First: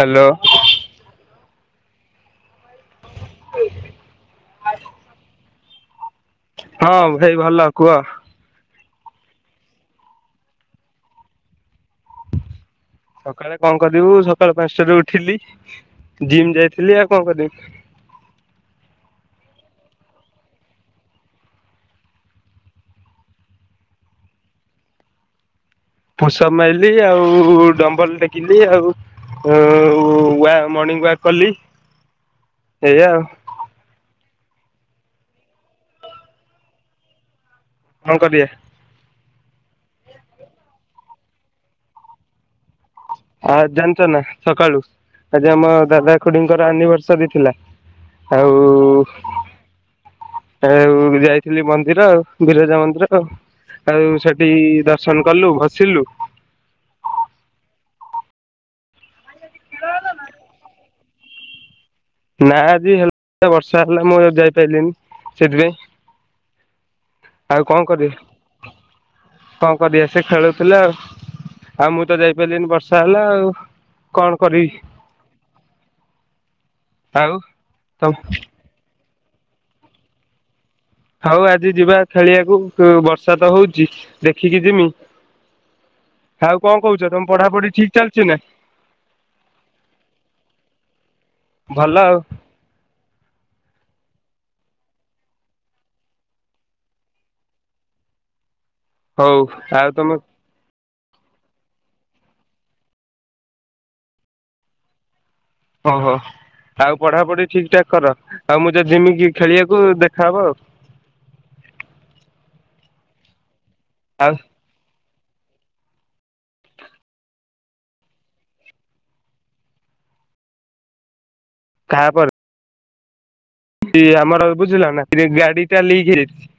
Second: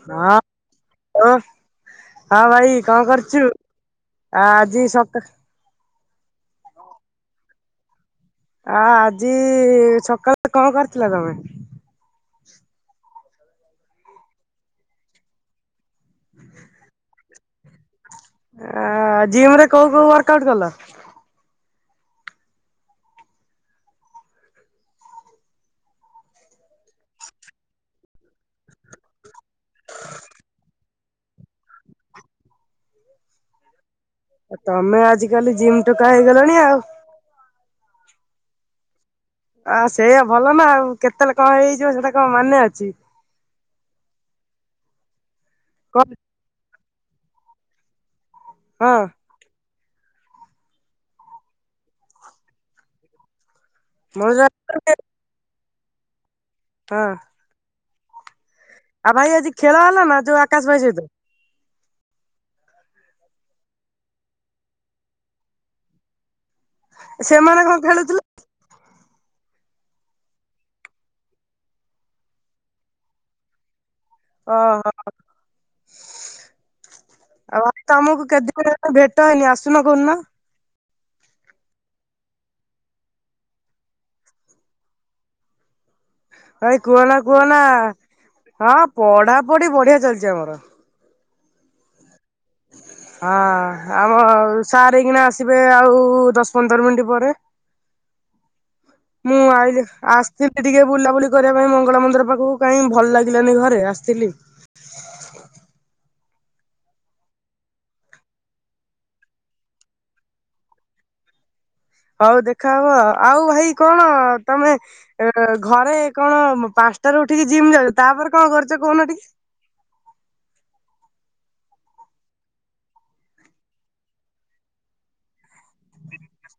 Hello ହଁ ହ ହଁ ଭାଇ କଁ କ ଚୁ ଆଜି ସକା ହଁ ଭାଇ ଭଲ କୁହ? ଆ ଆଜି ସକାଳୁ କଣ କରିଥିଲ ତମେ? ସକାଳେ କଣ କରିବୁ ସକାଳ ପାଞ୍ଚଟାରୁ ଉଠିଲି ଜିମ୍ ଯାଇଥିଲି ଆଉ କଁ କରିବି। ଆ ଜିମରେ କୋଉ କୋଉ ୱାର୍କ ଆଉଟ୍ କଲ? ପୁସ୍ଅପ ମାଇଲି ଆଉ ଡମ୍ବଲ ଟେକିଲି ଆଉ। ଆଉ ୱା ମର୍ଣ୍ଣିଂ ୱାକ୍ କଲି। ଏଇଆା ଆଉ। ତମେ ଆଜିିକାଲି ଜିମ୍ ଟୋକାା ହେଇଗଲାଣି ଆଉ? କଣ କରିଆ? ଆଉ ସେଇଆା ଭଲ ନା ଆଉ, କେତେଲେ କଣ ହେଇଯିବ ସେଇଟା କଣ ମାନେ ଅଛି? ଆଉ ଜାଣିଚ ନା ସକାଳୁ ଆଜି ଆମ କଣ ଦାଦା ଖୁଡିଙ୍କର ଆନିଭର୍ସରୀ ଥିଲା? ଆଉ ହଁ ଆଉ ଯାଇଥିଲି ମନ୍ଦିର ଆଉ। ବିରଜା ମନ୍ଦିର ଆଉ। ଆଉ ମଉସା ସେଠି ଦର୍ଶନ କଲୁ ଭସିଲୁ ହଁ ଆଉ ଭାଇ ଆଜି ଖେଳ ହେଲା ନା, ଯୋଉ ଆକାଶ ଭାଇ ସହିତ? ନା ଆଜି ହେ ବର୍ଷା ହେଲା ମୁଁ ଆଉ ଯାଇପାରିଲିନି ସେଥିପାଇଁ। ସେମାନେ ଆଉ କଣ ଖେଳୁଥିଲେ? କରିବି? କଣ କରିଆ ସେ ଖେଳୁଥିଲା ଆଉ? ଆଉ ମୁଁ ତ ଯାଇପାରିଲିନି ବର୍ଷା ହେଲା ଆଉ। କଣ କରିବି ଓହୋ ଆଉ ତମ ତମକୁ କେତେ ଦିନ୍ ଭେଟ ହେଇନି ଆସୁନ କୋଉଦିନ? ହଉ ଆଜି ଯିବା ଖେଳିଆକୁ ଉ ବର୍ଷା ତ ହଉଛିି ଦେଖିକି ଯିମି ଆଉ କଣ ଭାଇ କହୁଛ କୁହନା ତମ କୁହନା। ପଢାପଢି ଠିକ ଚାଲିଛି ନା ହଁ ପଢା ପଢି ବଢିଆ ଚାଲିଛି ଆମର। ଭଲ ଆଉ। ହଁ ଆମ ସାର୍ ହେଇକିଣା ଆସିବେ ଆଉ ଦଶ ପନ୍ଦର୍ ମିନିଟ୍ ପରେ ହଉ ମୁଁ ଆଇ ଯ୍ ଆଉ ତମେ ଆସ୍ ଥିଲେ ଟିକେ ବୁଲାବୁଲି କରିବା ପାଇଁ ମଙ୍ଗଳା ମନ୍ଦିର ପାଖକୁ କାଇଁ ଭଲ ଲାଗିଲାନି ଘରେ ଆସିଥିଲି ଓହୋ ଆଉ ପଢାପଢି ଠିକ ଠାକ କର ଆଉ। ମୁଁ ଯଦି ଯିମି କିି ଖେଳିବାକୁ, ଦେଖାହବ ଆଉ। ହଉ ଦେଖା ହବ। ଆଉ ଭାଇ କଣ ଆଉ ତମେ ଏଁ ଘରେ କଣ ପାଞ୍ଚ୍ ଟାରୁ ଉଠିକି ଜିମ୍ ଯାଉଛ? ତାପରେ କଣ କରୁଛ କହୁନ ଟିକେ? ତା ପରେ ସି ଆମର ବୁଝିଲ ନା ସେ ଗାଡି ଟା ଲିକ୍ ହେଇଯାଇଛି।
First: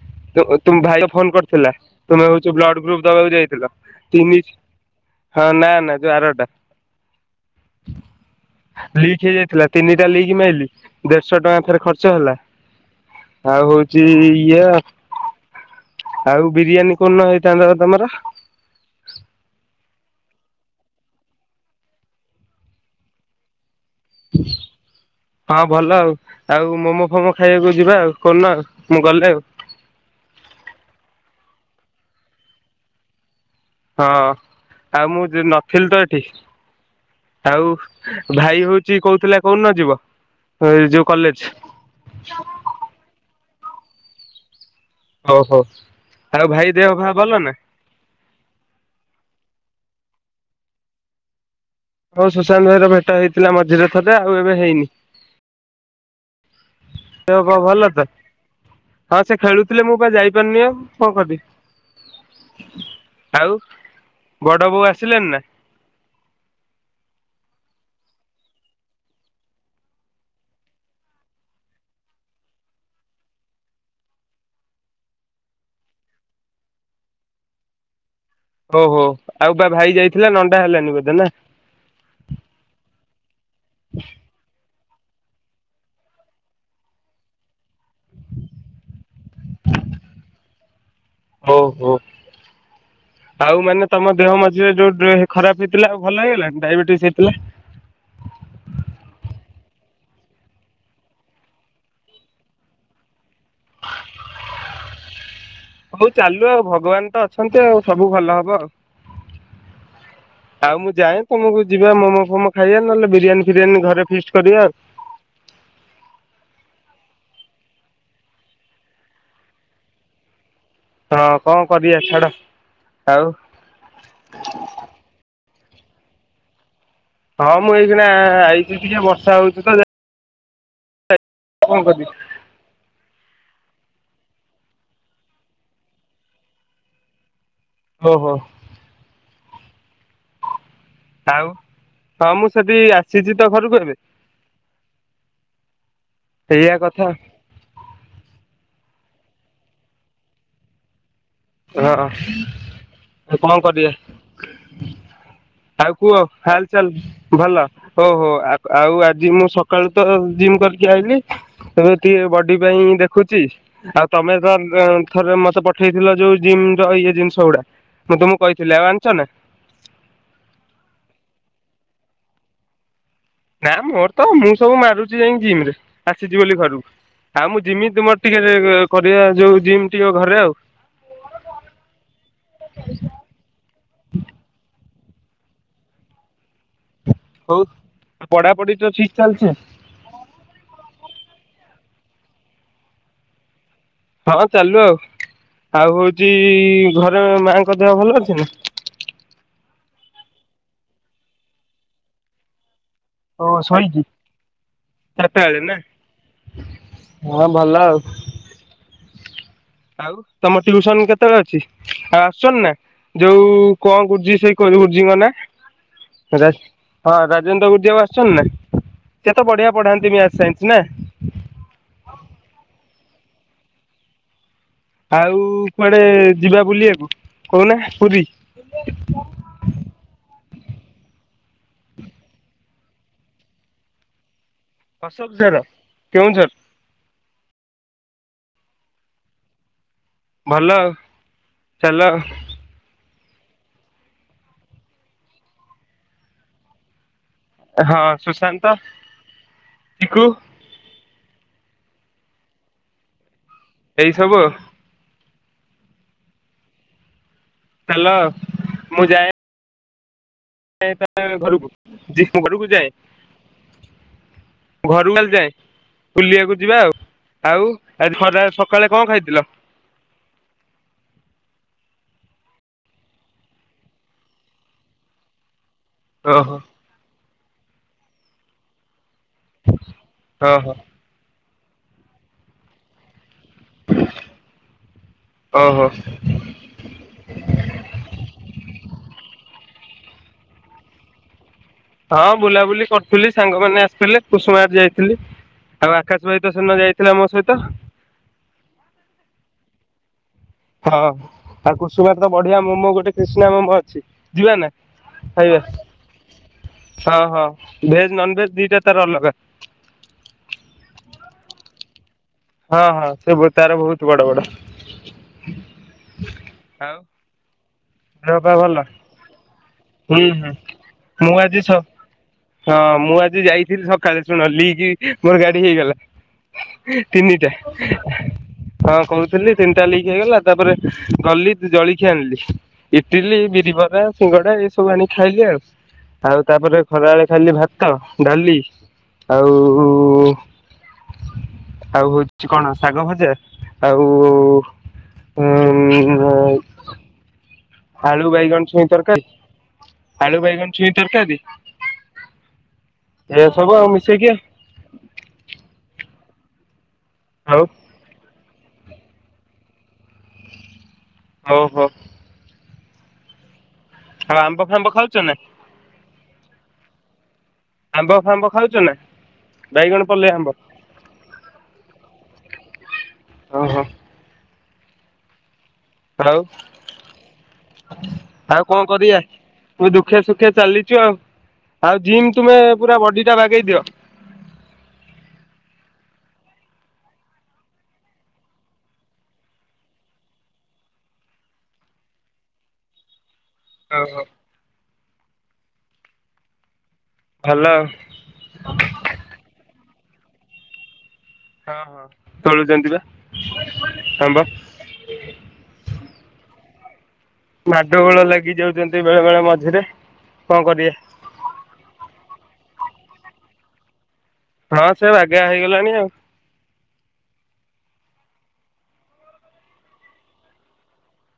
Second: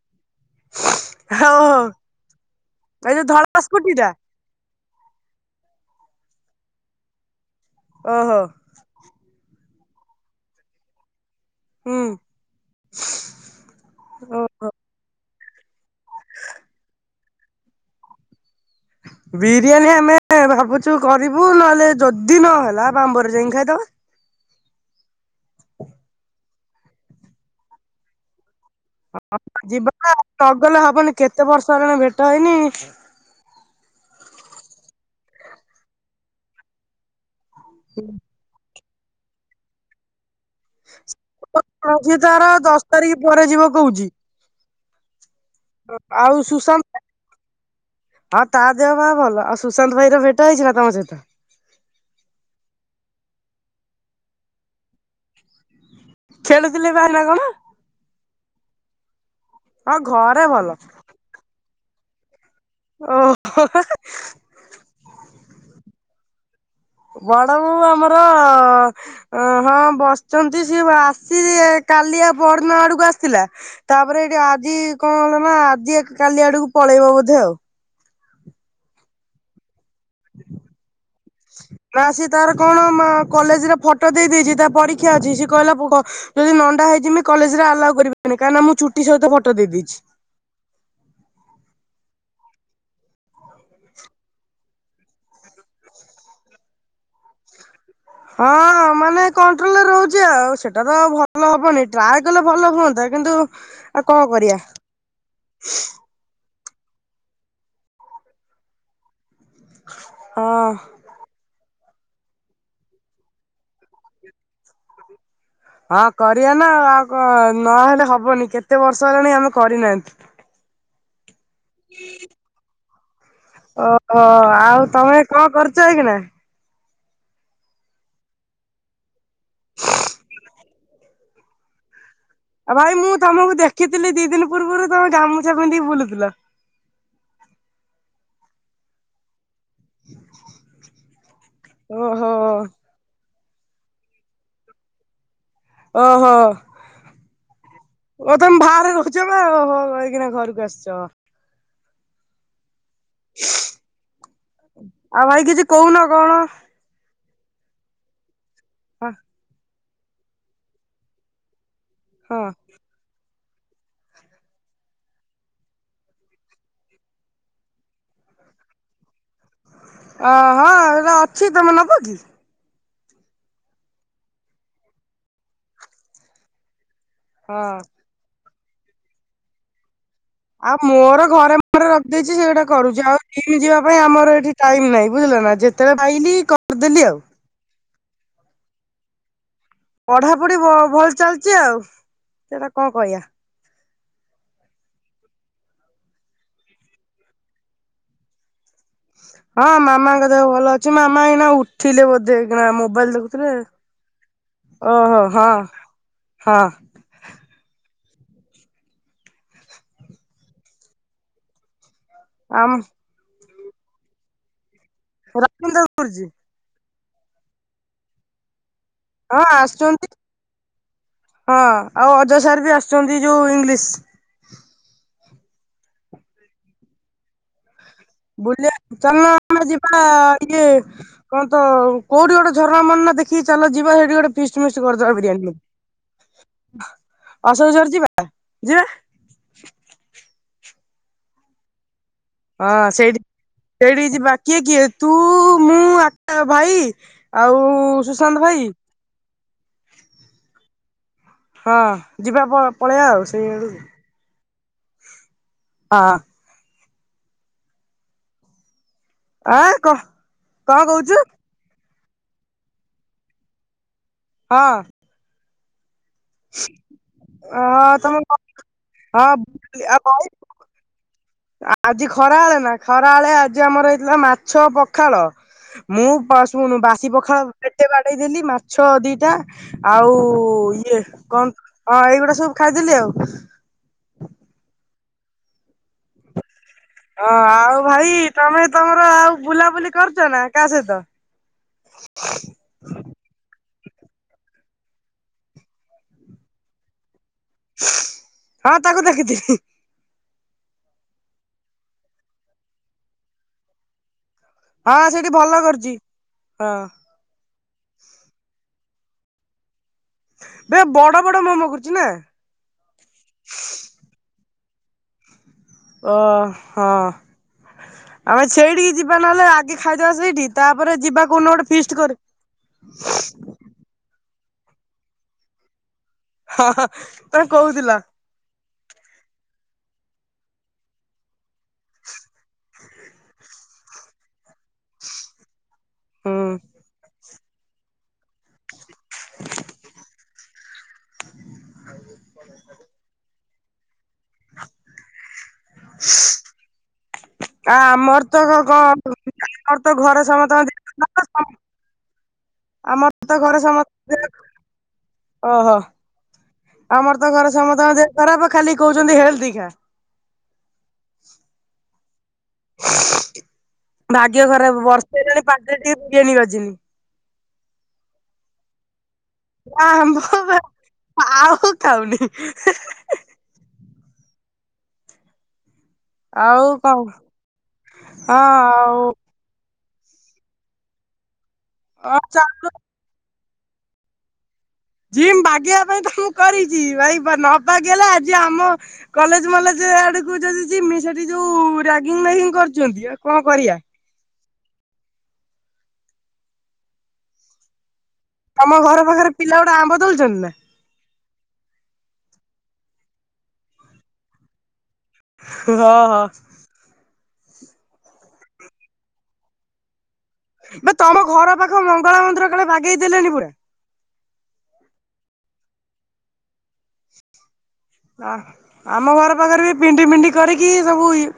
[inaudible] ତୁମ୍ ଭାଇର ଫୋନ ହଉ କରିଥିଲା। ହଉ ତୁମେ ହଉଛ ବ୍ଲଡ ଗ୍ରୁପ ଏଇ ଯୋଉ ଦବାକୁ ଧଳା ଯାଇଥିଲ। ସ୍କୁଟି ଟା ତୁମ୍ ନିଜ୍ ହଁ ନା ନା ଯୋଉ ଆର ଟା। ଓହୋ। ଲିକ୍ ହେଇଯାଇଥିଲା, ତିନିଟା ଲିକ୍ ମାଇଲି। ଆଶ ଟଙ୍କା ଥରେ ହୁଁ ଖର୍ଚ୍ଚ ହେଲା। ଆଉ ହଉଛି ଇଏ ଓହୋ। ଆ ଆଉ ବିରିୟାନୀ କୋଉଦିନ ହେଇଥାନ୍ତା ବା ତମର? ବିରିୟାନୀ ଆମେ ଭାବୁଛୁ କରିବୁ ନହେଲେ ଯଦି ନହେଲା ବାମ୍ବର ଯାଇଁକି ଖାଇଦବା। ହଁ ଭଲ ଆଉ। ଆଉ ମୋମୋ ଫୋମୋ ଖାଇବାକୁ ଯିବା ଆଉ କୋଉଦିନ ଆଉ? ମୁଁ ଗଲେ ଆଉ ହଁ ଯିବା ନଗଲେ ହବନି କେତେ ବର୍ଷ ହେଲାଣି ଭେଟ ହେଇନି ହଁ ଆଉ ଯ ମୁଁ ନଥିଲି ତ ଏଠି ଆଉ ଭାଇ ହଉଛି କହୁଥିଲା କୋଉଦିନ ଯିବ? ଯୋଉ କଲେଜ? ଆଜି ତାର ଦଶ୍ ତାରିକ୍ ପରେ ଯିବ କହୁଛିି। ଓହୋ। ଆଉ ଭାଇ ଦେହ ଫା ଭଲ ନା? ହଁ ତା ଦେହ ପା ଭଲ। ଆଉ ସୁଶାନ୍ତ ଭାଇ ର ଭେଟ ହେଇଛି ନା ତମ ସହିତ? ହଉ ସୁଶାନ୍ତ ଭାଇର ଭେଟ ହେଇଥିଲା ମଝିରେ ଥରେ ଆଉ ଏବେ ହେଇନି। ଖେଳୁଥିଲେ ବା ଏମା ଦେହ ପାଆ ଭଲ ତ ହଁ ସେ ଖେଳୁଥିଲେ ମୁଁ ହଁ ବା ଘରେ ଯାଇପାରୁନି ଭଲ ଆଉ। କଣ କରିବି ଓ ଆଉ ବଡ ବୋଉ ଆସିଲେନି ନା। ବଡ଼ବୋଉ ଆମର ଅ ହଁ ବସିଛନ୍ତି ସିଏ ଆସି କାଲି ଆଉ ପରଦିନ ଆଡକୁ ଆସିଥିଲା। ତାପରେ ଏଇଠି ଆଜି କଣ ହେଲା ନା ଆଜି କାଲି ଆଡକୁ ପଳେଇବ ବୋଧେ ଆଉ। ଓହୋ ଆଉ ବା ଭାଇ ଯାଇଥିଲା ନଣ୍ଡା ହେଲାନି ବୋଧେ ନା? ନା ସିଏ ତାର କଣ ମା କଲେଜରେ ଫଟୋ ଦେଇ ଦେଇେଛି ତା ପରୀକ୍ଷା ଅଛି ସିଏ କହିଲା ଯଦି ନଣ୍ଡା ହେଇଜିମି କଲେଜରେ ଆଲାଉ କରିବେନି କାହିଁକିନା ମୁଁ ଚୁଟି ସହିତ ଫଟୋ ଦେଇଦେଇଛି। ହଉ ହଉ। ଆଉ ମାନେ ତମ ଦେହ ମଝିରେ ଯଉ ଖରାପ ହେଇଥିଲା ଆଉ ଭଲ ହେଇଗଲାଣି? ଡାଇବେଟିସ ହେଇଥିଲା। ହଁ। ମାନେ କଣ୍ଟ୍ରୋଲରେ ରହୁଛି ଆଉ ସେଟା ତ ଭଲ ହବନି ଟ୍ରାଏ କଲେ ଭଲ ହୁଅନ୍ତା। କିନ୍ତୁ ଆଉ କଣ କରିଆ ହଉ ଚାଲୁ ଆଉ ଭଗବାନ ତ ଅଛନ୍ତି ଆଉ ସବୁ ଭଲ ହବ ଆଉ। ହଁ ଆଉ ମୁଁ ଯାଏ ତମକୁ ଯିବା ମୋମୋ ଫୋମୋ ଖାଇବା ନହେଲେ ବିରିୟାନୀ ଫିରିୟାନୀ ଘରେ ଫିଷ୍ଟ କରିବା ଆଉ। ହଁ କରିବା ନା ଆଉ କଣ ନହେଲେ ହବନି କେତେ ବର୍ଷ ହେଲାଣି ଆମେ କରିନାହାନ୍ତି। ହଁ କଣ କରିବା ଛାଡ଼। ଆଉ ଓହୋ ଆଉ ତମେ କଣ କରୁଛ ଏଇ କିିନା? ହଁ ମୁଁ ଏଇକିନା ଆଇଛି ଟିକେ ବର୍ଷା ହଉଛି ତ କଣ କରିବି ଆଉ ଭାଇ ମୁଁ ତମକୁ ଦେଖିଥିଲି ଦି ଦିନ ପୂର୍ବରୁ ତମେ ଗାମୁଛା ପିନ୍ଧିକି ବୁଲୁଥିଲ। ଓହୋ। ଆଉ ହଁ ଓହୋ ମୁଁ ସେଠି ଆସିଛି ତ ଘରକୁ ଏବେ। ଓ ହୋ। ଏଇଆ କଥା ଓ ତମେ ବାହାରେ ରହୁଛ ନା ଏଇକିନା ଘରକୁ ଆସିଛ। ରହ- ରହ। କଣ କରିବା। ଆଉ ଭାଇ କିଛି ଆଉ କହୁନ କୁହ କଣ ଖା ଚାଲ ଭଲ ହଉ ହଉ ଆଉ ହଁ ଆଜି ମୁଁ ସକାଳୁ ତ ଜିମ୍ କରିକି ଆଇଲିି। ଏବେ ଟିକେ ହଁ ବଡି ପାଇଁ ଦେଖ ଦେଖୁଛି ଆଉ ତମେ ତର ଥରେ ମତେ ପଠେଇଥିଲ ଯୋଉ ଜିମର ଇଏ ଜିନିଷ ଗୁଡା ମୁଁ ତମକୁ କହିଥିଲି ଆଉ ଆଣିଛ ନା। ଅ ହଁ ଏଇଟା ଅଛି ତମେ ନେବ କି? ନା ମୋର ତ ମୁଁ ସବୁ ମାରୁଛି ଯାଇ ଜିମରେ ଆସିଛି ବୋଲି ଘରକୁ। ଆଉ ମୁଁ ହଁ ଜିମି ତୁମ ଟିକେ କରିବା ଯୋଉ ଜିମ୍ ଟିକେ ଘରେ ଆଉ। ଆଉ ମୋର ଘରେ ମୋର ରଖିଦେଇଛି ସେଗୁଟା କରୁଛି ଆଉ ଯିବା ପାଇଁ ଆମର ଏଠି ଟାଇମ ନାହିଁ ବୁଝିଲ ନା। ଯେତେ ବେଳେ ପାଇଲି କରିଦେଲି ଆଉ। ହଉ ପଢାପଢି ତ ଠିକ ଚାଲିଚି। ପଢା ପଢି ଭଲ ଚାଲିଛି ଆଉ ସେଟା କଣ କହିବା। ହଁ ଚାଲୁ ଆଉ। ଆଉ ହଉଛି ଘରେ ମାଙ୍କ ଦେହ ଭଲ ଅଛି ନା? ହଁ ମାମାଙ୍କ ଦେହ ଭଲ ଅଛି ମାମା ଏଇନା ଉଠିଲେ ବୋଧେ ନା ମୋବାଇଲ ଦେଖୁ ଓ ଥିଲେ ଶୋଇଛି ଓହୋ ଚାରିଟା ହଁ ବେଳେ ନା ହଁ। ହଁ ଭଲ ଆଉ। ଆଉ ତମ ଟ୍ଯୁସନ କେତେବେଳେ ଅଛି? ଆ ଆସୁଛନ୍ତି ନା ଆମ ଯୋଉ କଣ କରୁଛି ସେଇ ଗୁରୁଜିଙ୍କ ନା? ରବୀନ୍ଦ୍ର ଗୁରୁଜୀ ହଁ ରାଜେନ୍ଦ୍ର ଉଦୋଗ ଆସିଚନ୍ତିନା? ହଁ ଆସୁଚନ୍ତି ହଁ ଆଉ ଅଜୟ ସାର୍ବି ଆସୁଚନ୍ତି ଯୋଉ ଇଂଲିଶ। ଆଉ କୁଆଡ଼େ ଯିବା ବୁଲିବାକୁ କହୁନା ପୁରୀ? ବୁଲିବା ଚାଲୁନ ଆମେ ଯିବା ଟିକେ କଣତ କୋଉଠି ଗୋଟେ ଝରଣା ଫରଣା ଦେଖିକି ଚାଲ ଯିବା ସେଠି ଗୋଟେ ଫିଷ୍ଟ ମିଷ୍ଟ କରିଦବା ବିରିୟାନୀ ଅଶୋକଝର କେଉଁଝର ଅଶୋକଝର ଯିବା ଯିବା। ଭଲ ଚାଲ। ହଁ ସେଇଠି ସେଇଠିକି ଯିବା କିଏ କିଏ ତୁ ମୁଁ ଆକା ଭାଇ। ଆଉ ସୁଶାନ୍ତ ଭାଇ। ଚିକୁ ହଁ ଯିବା ପ ପଳେଇବା ଆଉ ସେଇ ଆଡ଼ୁକୁ। ଏଇ ସବୁ ଆଉ। ହଁ। ଚାଲ ମୁଁ ଯାଏ ଆଁ କଁ [unintelligible] ଘରକୁ ମୁଁ ଘରକୁ ଯାଏ। ହଁ। ଘରୁକୁ ଖାଲି ଯାଏଁ ବୁଲିବାକୁ ଯିବା ଆଉ ଆଉ ହଁ ତମ ଆଜି ଖରା ହଁ ବେଳେ ସକାଳେ କଁ ଖାଇଥିଲ? [unintelligible] ଆଜି ଖରା ବେଳେନା ଖରା ବେଳେ ଆଜି ଆମର ହେଇଥିଲା ମାଛ ପଖାଳ- ମୁଁ ଓହୋ ଶୁଣୁ ବାସି ପଖାଳ ପେଟେ ବାଡେଇ ଦେଲି ମାଛ ଦିଟା ଆଉ ଓ ଓହୋ ଇଏ କଁ ହଁ ଏଇଗୁଡ଼ା ସବୁ ଖାଇଦେଲି ଆଉ। ଓହୋ। ହଁ ଆଉ ଭାଇ ତମେ ତମର ଆଉ ବୁଲାବୁଲି କରୁଚନା କାହା ସହିତ? ହଁ ବୁଲାବୁଲି କର ଖୁଲି ସାଙ୍ଗ ମାନେ ଆସିଥିଲେ କୁସୁମା ଯାଇଥିଲି ଆଉ ଆକାଶ ଭାଇତ ସେଦିନ ଯାଇଥିଲେ ଆମ ସହିତ। ହଁ ତାକୁ ଦେଖିଥିଲି। ହଁ ଆଉ କୁସୁମାରେତ ବଢ଼ିଆ ମୋମୋ ଗୋଟେ କିଷ୍ଣା ମୋମୋ ଅଛି ଯିବାନା? ହଁ ସେଇଠି ଭଲକରୁଚି ହଁ। ହଁ ହଁ ଭେଜ୍ ନନ୍ ଭେଜ୍ ଦିଟା ତାର ଅଲଗା। ବେ ବଡ଼ ବଡ଼ ମୋମୋ କରୁଚିନା। ହଁ ହଁ ସେତାର ବହୁତ୍ ବଡ଼ ବଡ଼। ଓହଁ। [inaudible] ଆମେ ଭଲ ସେଇଠିକି ଯିବା ନହେଲେ ଆଜି ଖାଇଦବା ହୁଁ ସେଇଠି ହୁଁ ତାପରେ ଯିବା ମୁଁ କୋଉଦିନ ଆଜି ଗୋଟେ ସ ଫିଷ୍ଟ୍ କରି ହଁ ମୁଁ ଆଜି ଯାଇଥିଲି ସକାଳେ ଶୁଣ ଲିକି ମୋଗାଡ଼ି ହେଇଗଲା ହଁ ହଁ ତମେ ତିନିଟା। କହୁଥିଲ ହଁ କହୁଥିଲି ତିନିଟା ଲିକି ହେଇଗଲା ତାପରେ ଗଲି ଜଳଖିଆ ଆଣିଲି ଇଟିଲି ବିରିିବରା ସିଙ୍ଗଡ଼ା ଏଇ ସବୁ ଆଣିକି ଖାଇଲି ଆଉ ଆଉ ହୁଁ ତାପରେ ଖରାବେଳେ ଖାଇଲି ଭା ଭାତ ଡାଲି ଆଉ ଆଉ ହଉଚି କଣ ଶାଗ ଭଜା ଆଉ [inaudible] ଉଁ ଆ ଆଳୁ ଆମରତ ବାଇଗଣ କଁ ଛୁଇଁ ତରକାରୀ ଆମରତ ଘରେ ଆଳୁ ବାଇଗଣ ସମସ୍ତଙ୍କ ଛୁଇଁ ତରକାରୀ [unintelligible] ଆମରତ ଏ ଘରେ ସବୁ ଆଉ ସମସ୍ତେ ମିଶେଇକି [unintelligible] ଓହୋ ଆମର୍ ତ ଘର ଆଉ ସମତଙ୍କଯେ ହେରାପା ଖାଲି କହୁଛନ୍ତି ହେଲ୍ ଦିଘା। ଓହୋ। ଆଉ ଭାଗ୍ୟ ଆମ୍ବ ଖରାପ୍ ଫାମ୍ବ ଖାଉଛ ବର୍ଷେ ନା ହେଲାଣି ପାଟିରେ ଟିକେ ବିରିୟାନୀ ବାଜିନି। ଆମ୍ବ ଫାମ୍ବ ଖାଉଚୁ ନା? ହଁ ବାଇଗଣ ପଲେଇ ଆମ୍ବ ବା ଆଉ ଖାଉନି। ଓହୋ। ହାଲୋ ଆଉ କଣ ଆଉ ଙ୍କ କରିଆ? ମୁ ଦୁଃଖେ ସୁଖେ ଚାଲିଛୁ ଆଉ ଆଉ ଜିମ୍ ଆଛା ତୁମେ ପୁରା ବଡି ଟା ବାଗେଇ ଦିଅ। ଜିମ୍ ବାଗେଇିବା ପାଇଁ ତ ମୁଁ କରିଚି ଭାଇ ବା ନ ବାଗେଇଲେ ଆଜି ଆମ କଲେଜ୍ ମଲେଜ୍ ୟାଡକୁ ଯଦି ଯିମି ସେଠି ଯୋଉ ରାଗିଙ୍ଗ୍ ମାଗିଙ୍ଗ୍ କର୍ଚନ୍ତି ଆଉ କଣ କରିବା। ଓହୋ। ହାଲୋ। ତମ ଘର ପାଖେରେ ପିଲା ଗୁଡ଼ା ଆମ୍ବ ତଳୁଚନ୍ତି ନା? ହଁ ହଁ ଚଳୁଚନ୍ତି ବା ହଁ ବା। ହୁ ହ ହ। ମାଡଗୋଳ ଲାଗି ଯାଉଚନ୍ତି ବେଳେ ବେଳେ ମଝିରେ। କଣ କରିବା ବେ ତମ ଘର ପାଖ ମଙ୍ଗଳା ମନ୍ଦିର କାଳେ ବାଗେଇ ଦେଲେଣି ପୁରା? ନ ସେ ବାଗା ହେଇଗଲାଣି ଆଉ। ଅ ଆମ ଘର ପାଖରେ ବି ପିଣ୍ଡି ପିଣ୍ଡି କରିକି ସବୁ ଇ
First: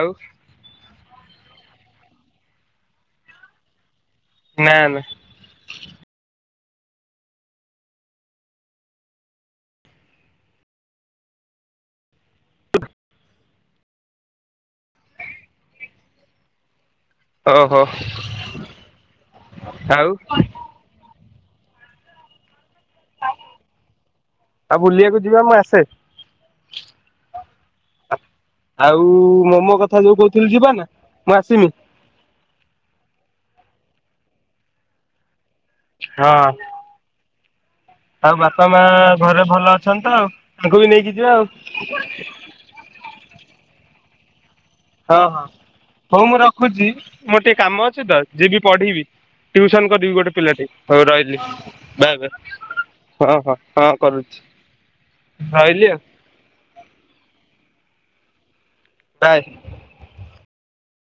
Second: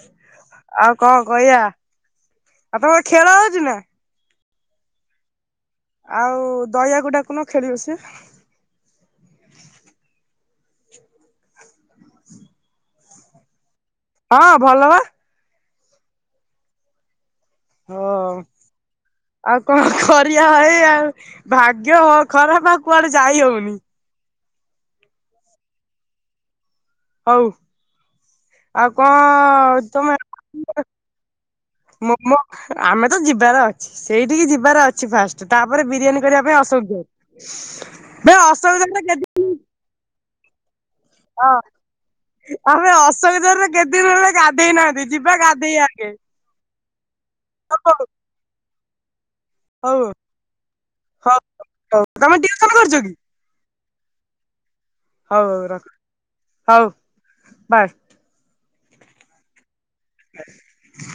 ଆଉ ଆଉ ଙ୍କ କହିବା ଆଉ ତମର ଖେଳ ହଉଛି ନା? ନା ନା ଆଉ ଦୟା କୁ ଡାକୁନ ଖେଳିବ ସେ? [inaudible] ହଁ ଭଲ ବା। ଓହୋ ଆଉ କଣ କରିବା ଭାଇ ଆଉ? ଭାଗ୍ୟ ହ ଖରାପେ ଆଉ କୁଆଡେ ଯାଇ ହଉନି। ଆ ବୁଲିବାକୁ ଯିବା ମୁଁ ଆସେ। ହଉ। ଆଉ ଙ୍କ ମୋମୋ କଥା ତମେ ଯୋଉ କହୁଥିଲି ଯିବା ନା ମୁଁ ଆସିମି ମମୋ ଆମେ ତ ଯିବାର ଅଛି ସେଇଠିକି ଯିବାର ଅଛି ଫାଷ୍ଟେ ତାପରେ ବିରିୟାନୀ ହଁ କରିବା ପାଇଁ ଅସକ୍ଷ। [unintelligible] ଆଉ ବାପା ମାଆ ଘରେ ଭଲ ଅଛନ୍ତି ତ ଆଉ ତାଙ୍କୁ ବି ନେଇକି ଯିବା ଆଉ ହଁ ଆମେ ଅସବିଧାରେ କେତେ ଦିନ୍ ରହିଲେ ଗାଧେଇ ନାହା ହଁ ହଁ ହଉ ମୁଁ ରଖୁଚି ମୋର୍ ଟିକେ କାମ ହଉ ଅଛି ହଉ ତ ଯିବି ପଢିବି। ଟିଉସନ୍ ହଉ କରିବି ଗୋଟେ ପିଲାଟେ ହଉ ରହିଲି ହଉ ବାଗେ ତମେ ଟିଉସନ କରୁଛ କି ହଁ ହଁ ହଁ। କରୁଛି। ହଉ ରଖ ରହିଲି ଆଉ ହଉ ବାଏ। ବାଏ। [unintelligible]